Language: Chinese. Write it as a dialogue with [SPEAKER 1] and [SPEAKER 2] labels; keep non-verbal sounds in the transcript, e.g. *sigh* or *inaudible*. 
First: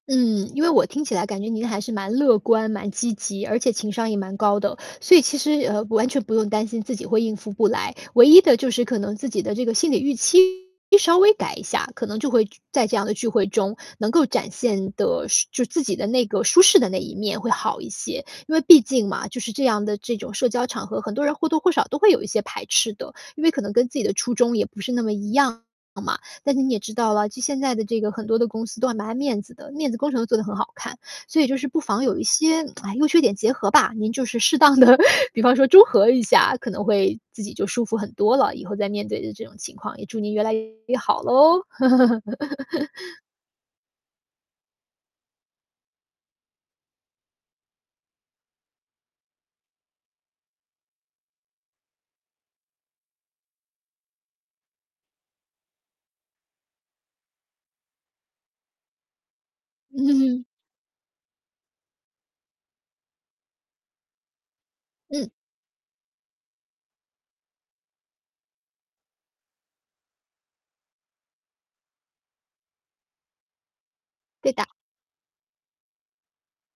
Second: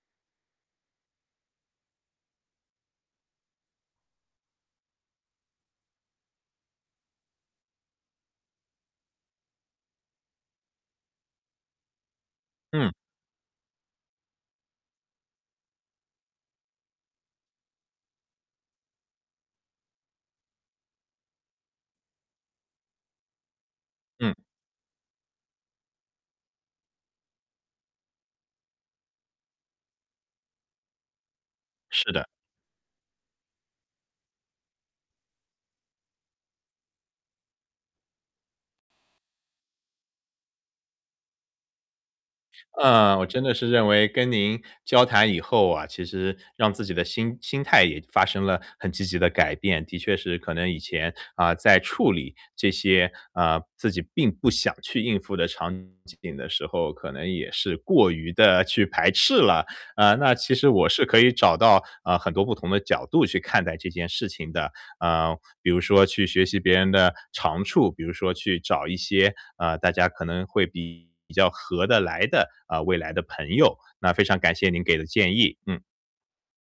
[SPEAKER 1] 嗯，因为我听起来感觉您还是蛮乐观、蛮积极，而且情商也蛮高的，所以其实，呃，完全不用担心自己会应付不来。唯一的就是可能自己的这个心里预期，稍微改一下，可能就会聚在
[SPEAKER 2] 嗯。
[SPEAKER 1] 这样的聚会中能够展现得是就自己的那个舒适的那一面会好一些。因为毕竟嘛，就是这样的这种社交场合。很多人或多或少都会有一些排斥的，因为可能跟自己的初
[SPEAKER 2] 嗯。
[SPEAKER 1] 衷也不是那么一样嘛。但是你也知道啦，就现在的这个很多的公司都还蛮爱面子的，面子工程都做得很好看，所以就是不妨
[SPEAKER 2] 是
[SPEAKER 1] 有一
[SPEAKER 2] 的。
[SPEAKER 1] 些 *smacks lips* 唉，优缺点结合吧，您就是适当的比方说综合一下，可能会自己就舒服很多了，以后再面对的这种情况，也祝您越来越好咯。
[SPEAKER 2] 啊，
[SPEAKER 1] *laughs*
[SPEAKER 2] 我真的是认为跟您交谈以后啊，其实让自己的心心态也发生了很积极的改变。的确是，可能以前，啊，在处理这些，啊，自己并不想去应付的场景的时候，可能也是过于地去排斥了。呃，那
[SPEAKER 1] 嗯。
[SPEAKER 2] 其实我是可以找到，呃，很多不同的角度去看待这件事情的，
[SPEAKER 1] 嗯。
[SPEAKER 2] 呃，比如说去学习别人的长处，比如说去找一些，呃，大家可能会比比较合得来的，啊，未来的朋友。那非常
[SPEAKER 1] 对
[SPEAKER 2] 感
[SPEAKER 1] 的。
[SPEAKER 2] 谢您给的建议，嗯。